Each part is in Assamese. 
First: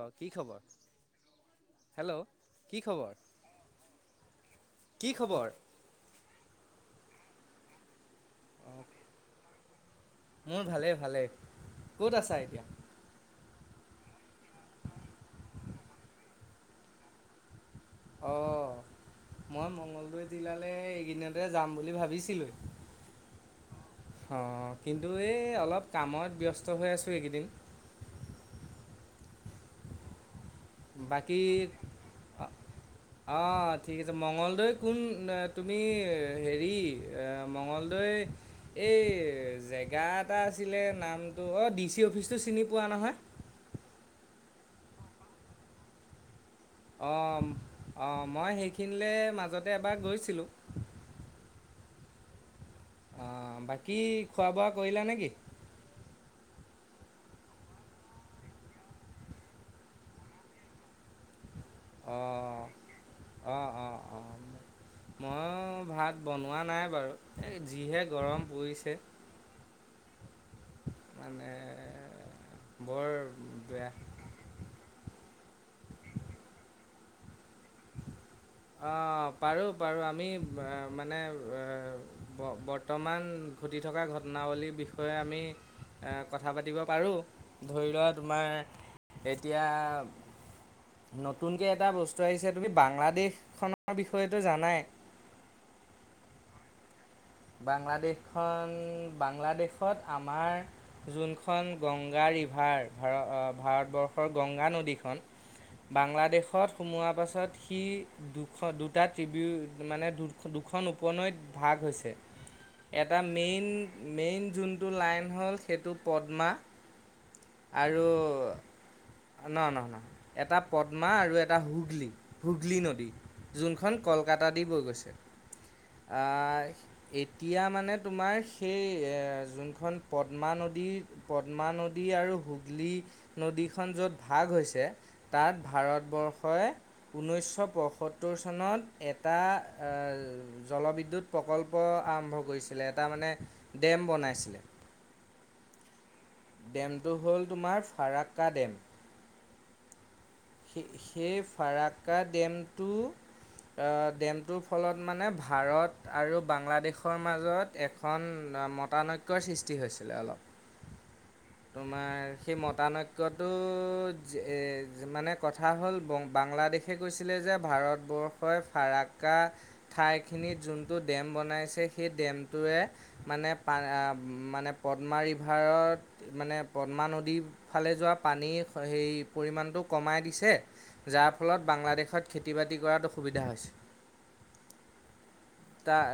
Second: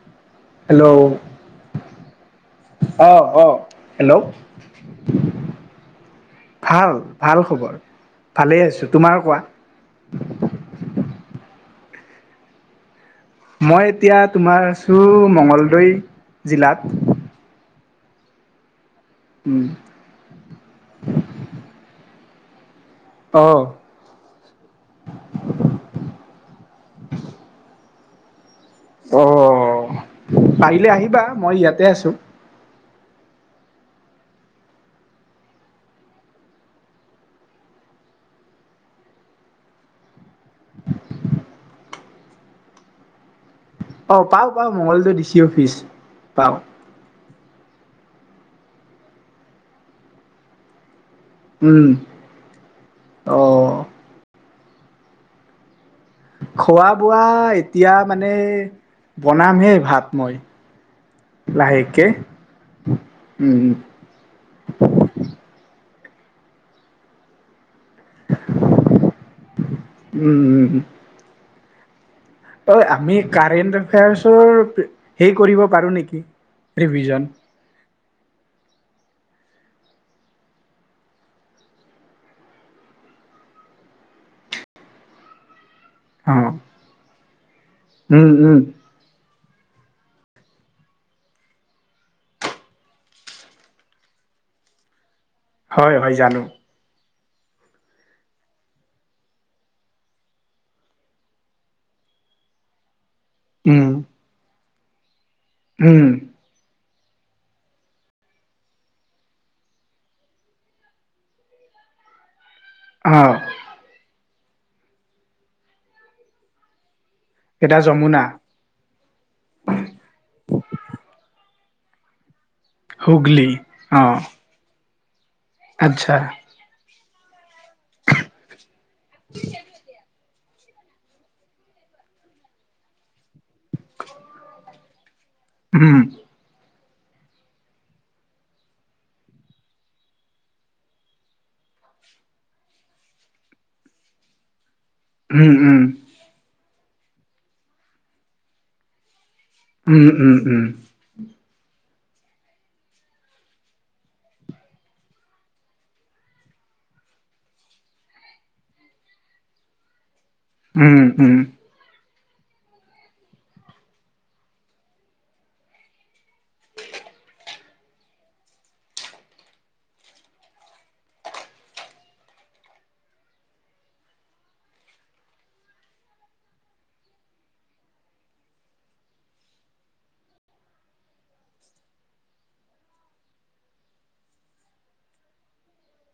অ কি খবৰ হেল্ল' হেল্ল' কি অ খবৰ অ হেল্ল' কি খবৰ ভাল ভাল খবৰ ভালেই অঁ আছোঁ তোমাৰ কোৱা মোৰ ভালেই ভালেই ক'ত আছা এতিয়া মই এতিয়া তোমাৰ আছো মঙগলদৈ জিলাত অ মই মংগলদৈ জিলালে এইকেইদিনতে যাম বুলি ভাবি বছিল লৈ অহ অ কিন্তু এই অলপ কামত ব্যস্ত হৈ আছোঁ এইকেইদিন উ পাৰিলে আহিবা বাকী মই ইয়াতে আছো অঁ ঠিক আছে মঙ্গলদৈ কোন তুমি হেৰি মঙলদৈ এই জেগাত এটা আছিলে নামটো অ দি চি অফিচটো চিনি পোৱা নহয় অ পাও পা মংগলটো ডি চি অফিচ পাওঁ অঁ অঁ মই সেইখিনিলৈ মাজতে এবাৰ গৈছিলোঁ উম অ' বাকী, খোৱা বোৱা কৰিলা নেকি খোৱা বোৱা এতিয়া মানে বনামহে ভাত মই। লাহেকে, অঁ অঁ উম। অঁ অঁ ময়ো ভাত বনোৱা নাই বাৰু যিহে গৰম পৰিছে উম উম উম মানে, অ', বৰ আমি কাৰেণ্ট বেয়া এফেয়াৰ্চৰ সেই [unintelligible] অঁ পাৰোঁ পাৰোঁ আমি মানে ব বৰ্তমান ঘটি থকা ঘটনাৱলীৰ বিষয়ে আমি এ অ কথা পাতিব পাৰো। উম উম [unintelligible] এতিয়া নতুনকৈ এটা বস্তু আহিছে তুমি বাংলাদেশ খনৰ বিষয়েটো জানাই, হয় হয় জানো বাংলাদেশখন বাংলাদেশত আমাৰ যোনখন গংগা ৰিভাৰ ভাৰ উম ভাৰতবৰ্ষৰ গংগা নদী। দিখন উম বাংলাদেশত। সোমোৱাৰ পাছত সি দুখন দুটা ট্ৰিবিউ মানে দু দুখন উপনৈত ভাগ হৈছে এটা অ মেইন মেইন যোনটো লাইন হ'ল সেইটো পদ্মা এটা আৰু যমুনা ন নহ নহ এটা পদ্মা আৰু এটা হুগলি হুগলী নদী, হুগলী যোনখন অ কলকাতা দি বৈ গৈছে, আচ্ছা [unintelligible] আহ। এই এতিয়া মানে তোমাৰ সেই যোনখন পথ পদ্মা নদী, পদ্মা নদী আৰু হুগলী নদী, খখন য'ত ভাগ হৈছে, তাত উম ভাৰতবৰ্ষই ঊনৈছশ পয়সত্তৰ চনত এটা জলবিদ্যুৎ প্ৰকল্প আৰম্ভ কৰিছিলে এটা মানে ডেম বনাইছিলে। উম উম। ডেমটো হ'ল তোমাৰ ফাৰাক্কা ডেম, উম উম। সেই সেইফ ফাৰ্কা ডেমটো ডেমটোৰ ফলত মানে ভাৰত আৰু বাংলাদেশৰ মাজত এখন মতানৈক্যৰ সৃষ্টি হৈছিলে অলপ। উম উম। তোমাৰ সেই মতানৈক্যটো যিমানে, কথা হ'ল বাংলাদেশে কৈছিলে যে ভাৰতবৰ্ষই ফাৰাক্কা ঠাইখিনিত যোনটো ডেম বনাইছে সেই ডেমটোৱে মানো মানে পদ্মা ৰিভাৰত মানে পদ্মা নদীৰ ফালে যোৱা পানীৰ সেই পৰিমাণটো কমাই দি যাৰ ফলত বাংলাদেশত খেতি বাতি কৰাত অসুবিধা হৈছে। তাৰ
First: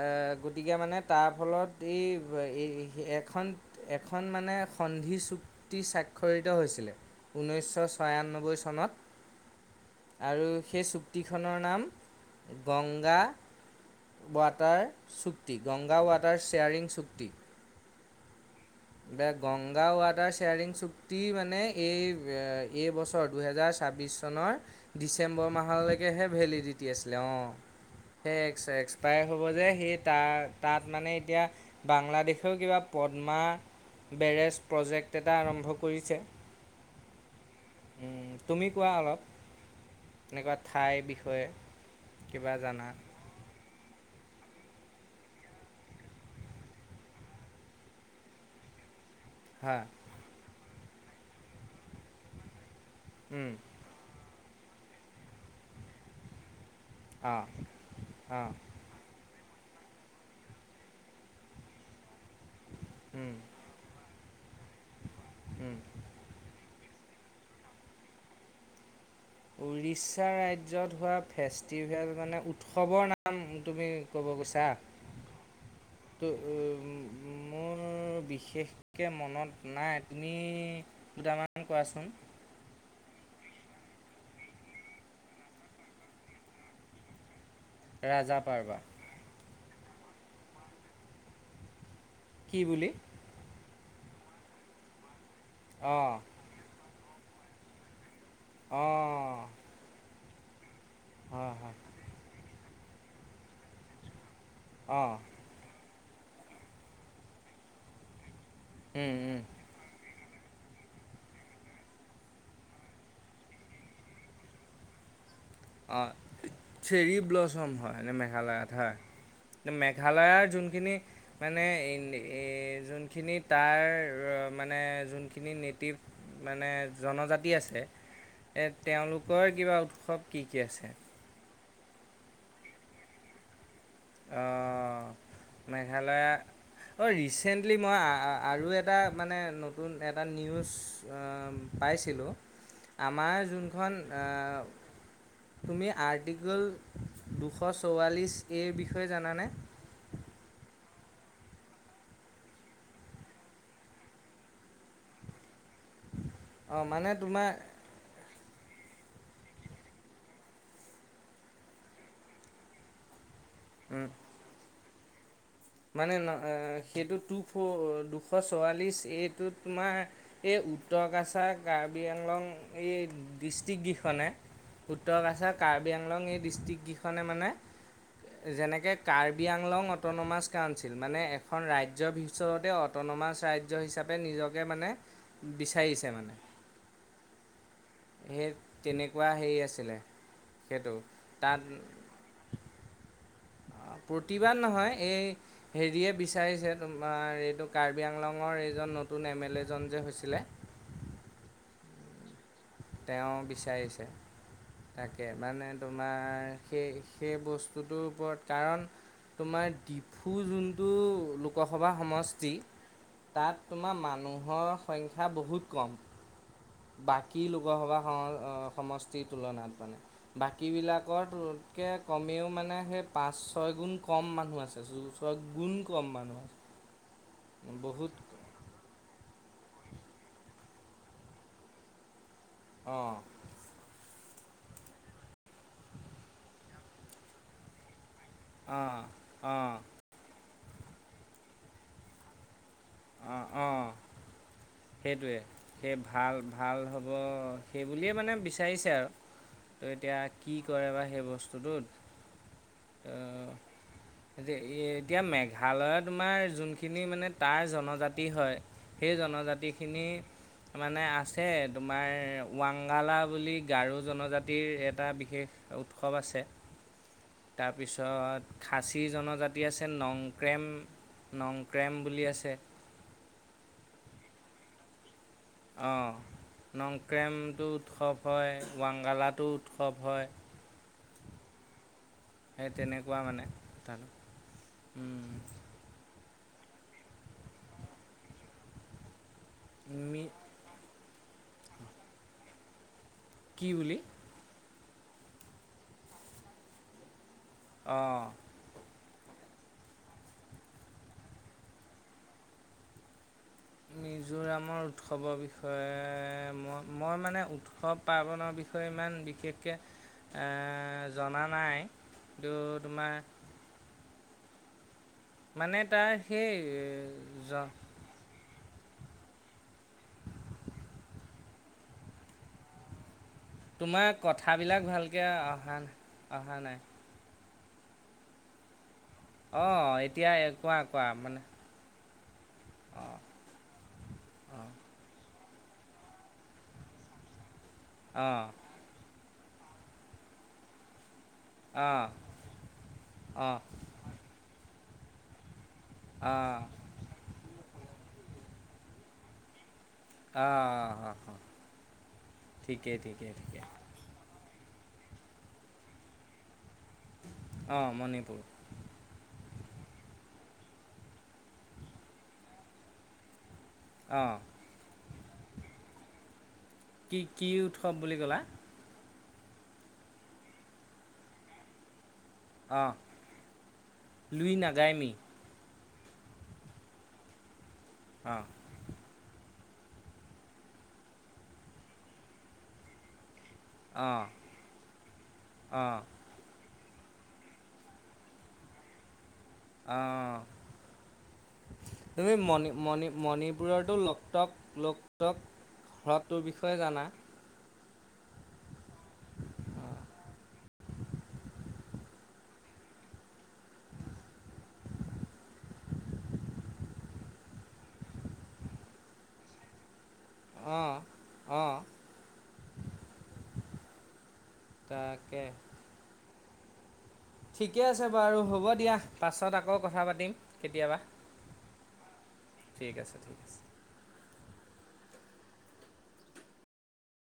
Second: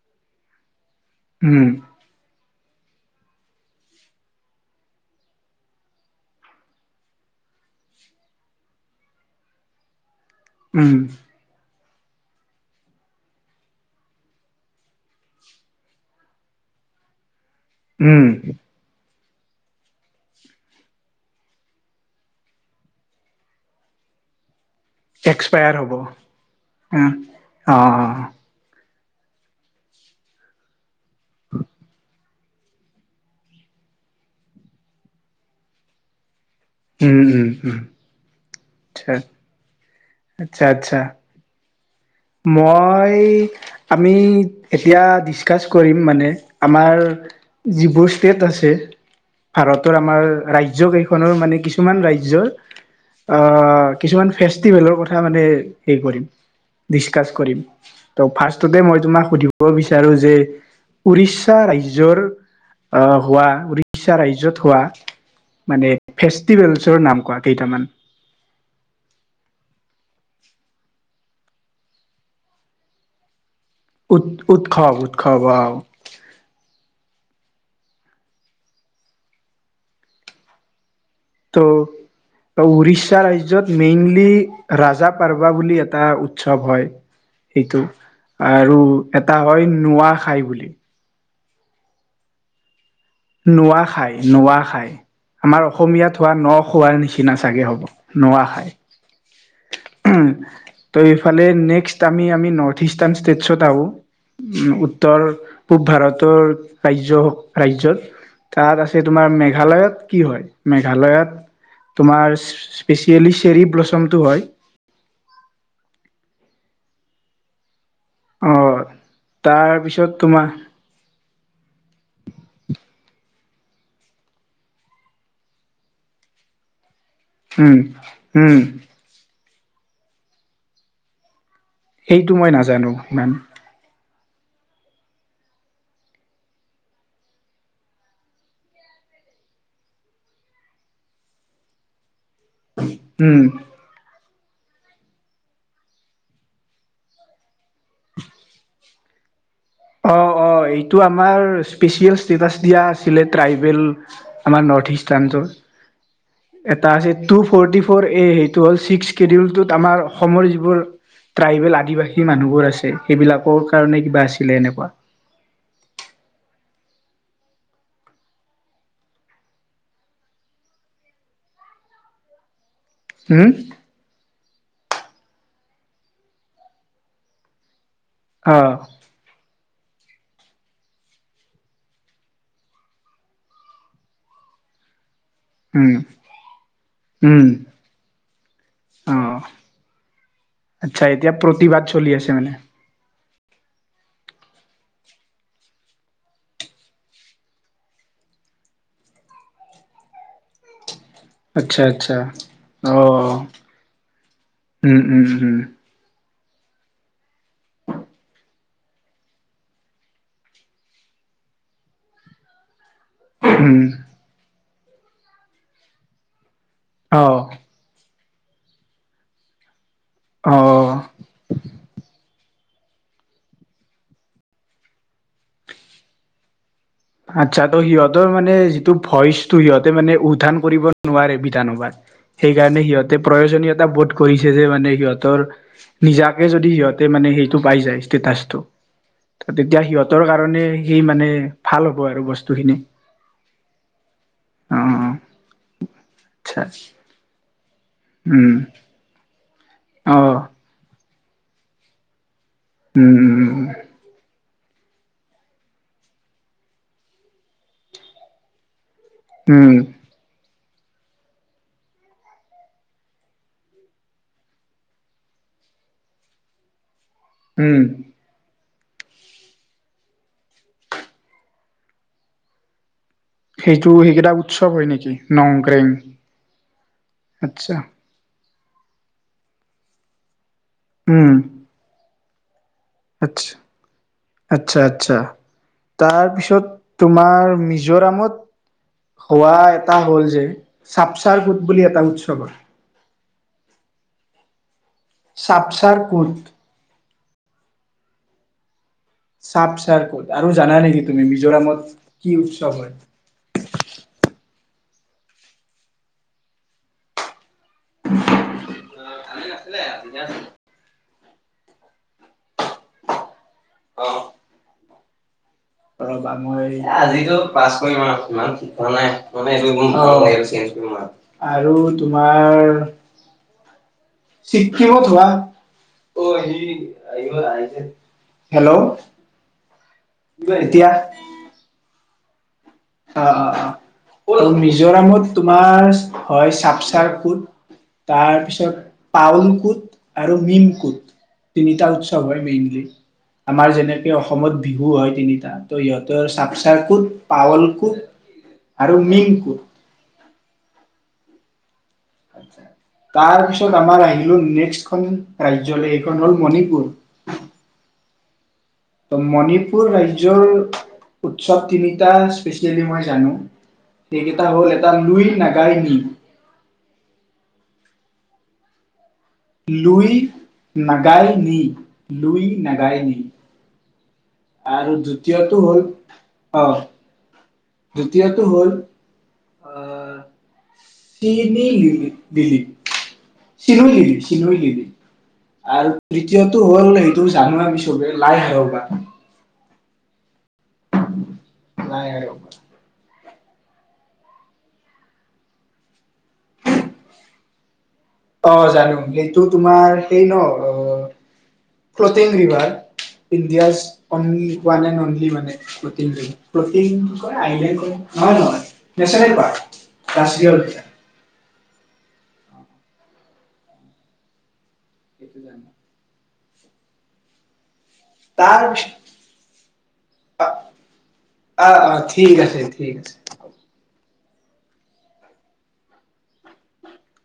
গতিকে মানে, তাৰ উম উম ফলত এই, স এখন এখন মানে সন্ধি চুক্তি স্বাক্ষৰিত হৈছিলে, ঊনৈছশ ছয়ান্নব্বৈ চনত। আৰু সেই উম চুক্তিখনৰ নাম, গংগা ৱাটাৰ চুক্তি গংগা ৱাটাৰ শ্বেয়াৰিং চুক্তি উম। গংগা ৱাটাৰ শ্বেয়াৰিং চুক্তি মানে এই এই বছৰ দুহেজাৰ ছাব্বিছ চনৰ, ডিচেম্বৰ এক্সপায়াৰ হ'ব মাহলৈকেহে ভেলিডিটি অ আছিলে, অঁ অ সে এক্সে্স প্ৰায় হ'ব যে সেই তাৰ তাত মানে এতিয়া বাংলাদেশেও কিবা পদ্মা- বেৰেজ প্ৰজেক্ট এটা আৰম্ভ কৰিছে, উম উম উম। উম। তুমি কোৱা আচ্ছা অলপ। এনেকুৱা আচ্ছা ঠাইৰ আচ্ছা বিষয়ে, কিবা জানা মই আপ আমি এতিয়া ডিছকাছ কৰিম মানে আমাৰ যিবোৰ ষ্টেট আছে। হা ভাৰতৰ আমাৰ ৰাজ্যকেই খনৰ মানে কিছুমান ৰাজ্যৰ, উম অ', কিছুমান, ফেষ্টিভেলৰ কথা মানে হে কৰিম, দিচাং অঁ কৰিম। ত' অঁ ফাৰ্ষ্টটোতে মই তোমাক সুধিম ক'ব বিচাৰো যে, উৰিষ্যা ৰাজ্যৰ অ' উম হোৱা, উৰিষ্যা ৰাজত হোৱা, উম মানে ফেষ্টিভেল চৰ নাম কোৱা কেইটামান। উৰিষ্যা ৰাজ্যত হোৱা ফেষ্টিভেল মানে উৎসৱৰ নাম তুমি উৎ ক'ব কৈছা, উৎসৱ উৎসৱ তুও ম মোৰ বিশেষকে মনত নাই, তুমি দুটামান কোৱাচোন। ষ্যা ৰাজ্যত মেইনলি, 'ৰাজা পাৰ্বা' বুলি এটা উৎসৱ হয় সেইটো ৰাজা পাৰ্বা আৰু এটা অইন 'নোৱা খাই' বুলি কি বুলি? 'নোৱা খাই', 'নোৱা খাই' আমাৰ অঁ অসমীয়াত হোৱা ন-খোৱাৰ নিচি চিনা চাগে হ'ব নোৱা খাই। অঁ [inaudible] ত' এইফালে, হয় হয় নেক্সট আমি আমি নৰ ইষ্টান ষ্টেটছত আহো। উম, অঁ উত্তৰ-পূব ভাৰত। উওৰ ৰাজ্য, ৰাজ্যত তাত আছে উম তোমাৰ উম মেঘালয়ত কি হয়? মেঘালয়ত তোমাৰ স্পেচিয়েলি চেৰী ব্ল'চমটো হয়। অ', চেৰি ব্ল'চম হয়। মানে মেঘালয়ত অ', হয়। তাৰপিছত মেঘালয়ৰ তোমাৰ যোনখিনি মানে এন এ যোন যিখিনি তাৰ মানে যোনখিনি নেটিভ মানে জনজাতি উম, আছে, উম, এ তেওঁলোক কৰ কিবা উৎসৱ কি কি আছে? সেইটো মই নাজানো ইমান অ' মেঘালয়া, অ' ৰিচেণ্টলি মই আ আ আৰু এটা মানে নতুন এটা নিউজ উম পাইছিলোঁ। আমাৰ উম। যোনখন আ তুমি আৰ্টিকল দুশ চৌৰাল্লিছ এ বিষয় য়ে জানানে অ' অ' এইটো আমাৰ স্পেচিয়েল ষ্টেটাচ দিয়া আছিলে ট্ৰাইবেল, আমাৰ নৰ্থ ইষ্টাৰণটোৰ। অ' এটা মানে আছে টু তোমাৰ ফৰ্টি ফৰ এই [unintelligible] আমাৰ অসমৰ যিবোৰ ট্ৰাইবেল আদিবাসী মানুহবোৰ আছে, সেইবিলাক কৰ কাৰণে উম, কিবা আছি তেনেকুৱা মানে ন সেইটো টু ফৰ, দুশ চৌৰাল্লিশ এইটো তোমাৰ এই উত্তৰ কাছাৰ কাৰ্বি-আংলং। এই হম ডৃষ্টিককিখনে উত্তৰ কাছাৰ, কাৰ্বি আংলং এই ডিষ্ট্ৰিক্টকেইখনে মানে অ', যেনেকে কাৰ্বি-আং লং অট'নমাছ মানে এখন ৰাজ্যৰ ভিতৰতে অটনমাচ ৰাজ্য হিচাপে নিজকে মানে, উম, বিচাৰিছে মানে উম, সেই তেনেকুৱা অ', হেৰি আছিলে সেইটো আচ্ছা এতিয়া তাত প্ৰতিবাদ চলি আছে মানে প্ৰতিবাদ নহয়, এই হেৰিয়ে বিচাৰিছে তোমাৰ এইটো কাৰ্বি আংলঙৰ এইজন নতুন এম এল এজন যে হৈছিলে। আচ্ছা আচ্ছা তেওঁ অ', বিচাৰিছে উম, উম, তাকে উম। মানে তোমাৰ সেই সেই বস্তুটোৰ ওপৰত কাৰণ তোমাৰ ডিফু যোনটো লোকসভা সমষ্টি তাত উম, তোমাৰ মানুহৰ সংখ্যা বহুত কম বাকী অ', লোকসভা সমষ্টিৰ তুলনাত মানে অ'। বাকীবিলাকৰ [unintelligible] আমিও মানে সেই পাঁচ ছয় গুণ কম মানুহ আছে ছয় গুণ কম মানুহ আছে আচ্ছা ত' বহুত সিহঁতৰ মানে যিটো ভইচ সিহঁতে মানে উদ্ধান কৰিব নোৱাৰে বিধানসভাত। সেইকাৰণে সিহঁতে অঁ প্ৰয়োজনীয়তা বহুত কৰিছে যে মানে সিহঁতৰ নিজাকে যদি সিহঁতে মানে সেইটো পাই যায় ষ্টেচটো অঁ ত অঁ তেতিয়া সিহঁতৰ কাৰণে সেই মানে ভাল হ'ব আৰু বস্তুখিনি আহঁ, অঁ। অ'। সেইটোৱে সেই ভাল আচ্ছা ভাল হ'ব সেই বুলিয়ে মানে উম, বিচাৰিছে আৰু তো এতিয়া অ', কি কৰে। তই সেই বস্তুটোত। উম, উম, উম। তো এতিয়া মেঘালয়ত তোমাৰ যোনখিনি মানে তাৰ জনজাতি হয়। সেই জনজাতি। উম, মানে আছে তোমাৰ ৱাংগালা বুলি গাৰো জনজাতিৰ এটা বিশেষ উৎসৱ আছে। উম। তাৰপিছত খাচী জনজাতি আছে নংক্ৰেম নংক্ৰেম বুলি আছে। সেইটো সেইকেইটা উৎসৱ হয় নেকি। নংক্ৰেং অ', নংক্ৰেমটো আচ্ছা উৎসৱ হয়। ৱাংগালাটো উৎসৱ হয়। উম। সেই তেনেকুৱা মানে আচ্ছা। কথা। তো তোমাৰ মিজোৰামত হোৱা এটা হ'ল মি- যে। ছাপচাৰ কুট বুলি এটা উৎসৱ হয়। কি বুলি? ছাপচাৰ কুট। অ'। ছাপচাৰ কুট আৰু জানা নেকি তুমি মিজোৰামত কি উৎসৱ হয়? [inaudible] উৎসৱৰ বিষয়ে মই মই মানে উৎস। উৎসৱ পাৰ্বণৰ বিষয়ে ইমান বিশেষকে, এ। জনা নাই। কিন্তু তোমাৰ। মানে তাৰ ৰবা সেই মই আজিতো জ পাচ কৰিম মান। আৰু তোমাৰ তোমাৰ কথাবিলাক ছিক্কিমত ভালকে হোৱা অহা নাই অ' সি অহা নাই। আহিব আহিছে। হেল্ল'। অ'। এতিয়া এ কোৱা এতিয়া কোৱা মানে। অঁ অ', অ', অ', অঁ মিজোৰামত তোমাৰ হয় ছাপচাৰ ফুট। তাৰ অঁ পিছত পাউল কুট আৰু মিম কুট। তিনিটা অঁ উৎসৱ হয় মেইনলি, অঁ আমাৰ যেনেকে অসমত। বিহু হয় তিনিটা। ত ইহতৰ অঁ অঁ ছাপচাৰ কুত, পাওল। আৰু মিং কুট। অ'। তাৰপিছত আমাৰ আহিলো নেক্স এখন ৰাজ্যলে এইখন হ'ল মণিপুৰ। অ মণিপুৰ মণিপুৰ ৰাজ্যৰ উৎসৱ তিনিটা অঁ সেইকেইটা হ'ল এটা লুই নাগাই ন। কি কি উৎসৱ বুলি ক'লা? লুই নাগাল নি লুই অঁ নাগায় নি লুই আৰু নাগাইমি দ্বিতীয়টো হ'ল? আহ দ্বিতীয়টো অঁ হ'ল, [unintelligible] চিলিও লিলি অঁ চিলিও লিলি আৰু অ', তৃতীয়তটো হ'ল? সেইটো জানো আমি চবে লাই হায়বা অঁ লাই তুমি হাৰবা মণি-মণি, মণিপুৰতো লকটক লোকটক হ্ৰাদটোৰ বিষয়ে জানা, অ জানো সেইটো তোমাৰ সেই ন কাচিৰ [unintelligible] অ', অ', এতিয়া তাকে যামা ঠিকে আছে বাৰু তাৰ হ'ব দিয়া পিছত পাছত আকৌ কথা পাতিম অ' কেতিয়াবা অ' অ' ঠিক আছে ঠিক আছে।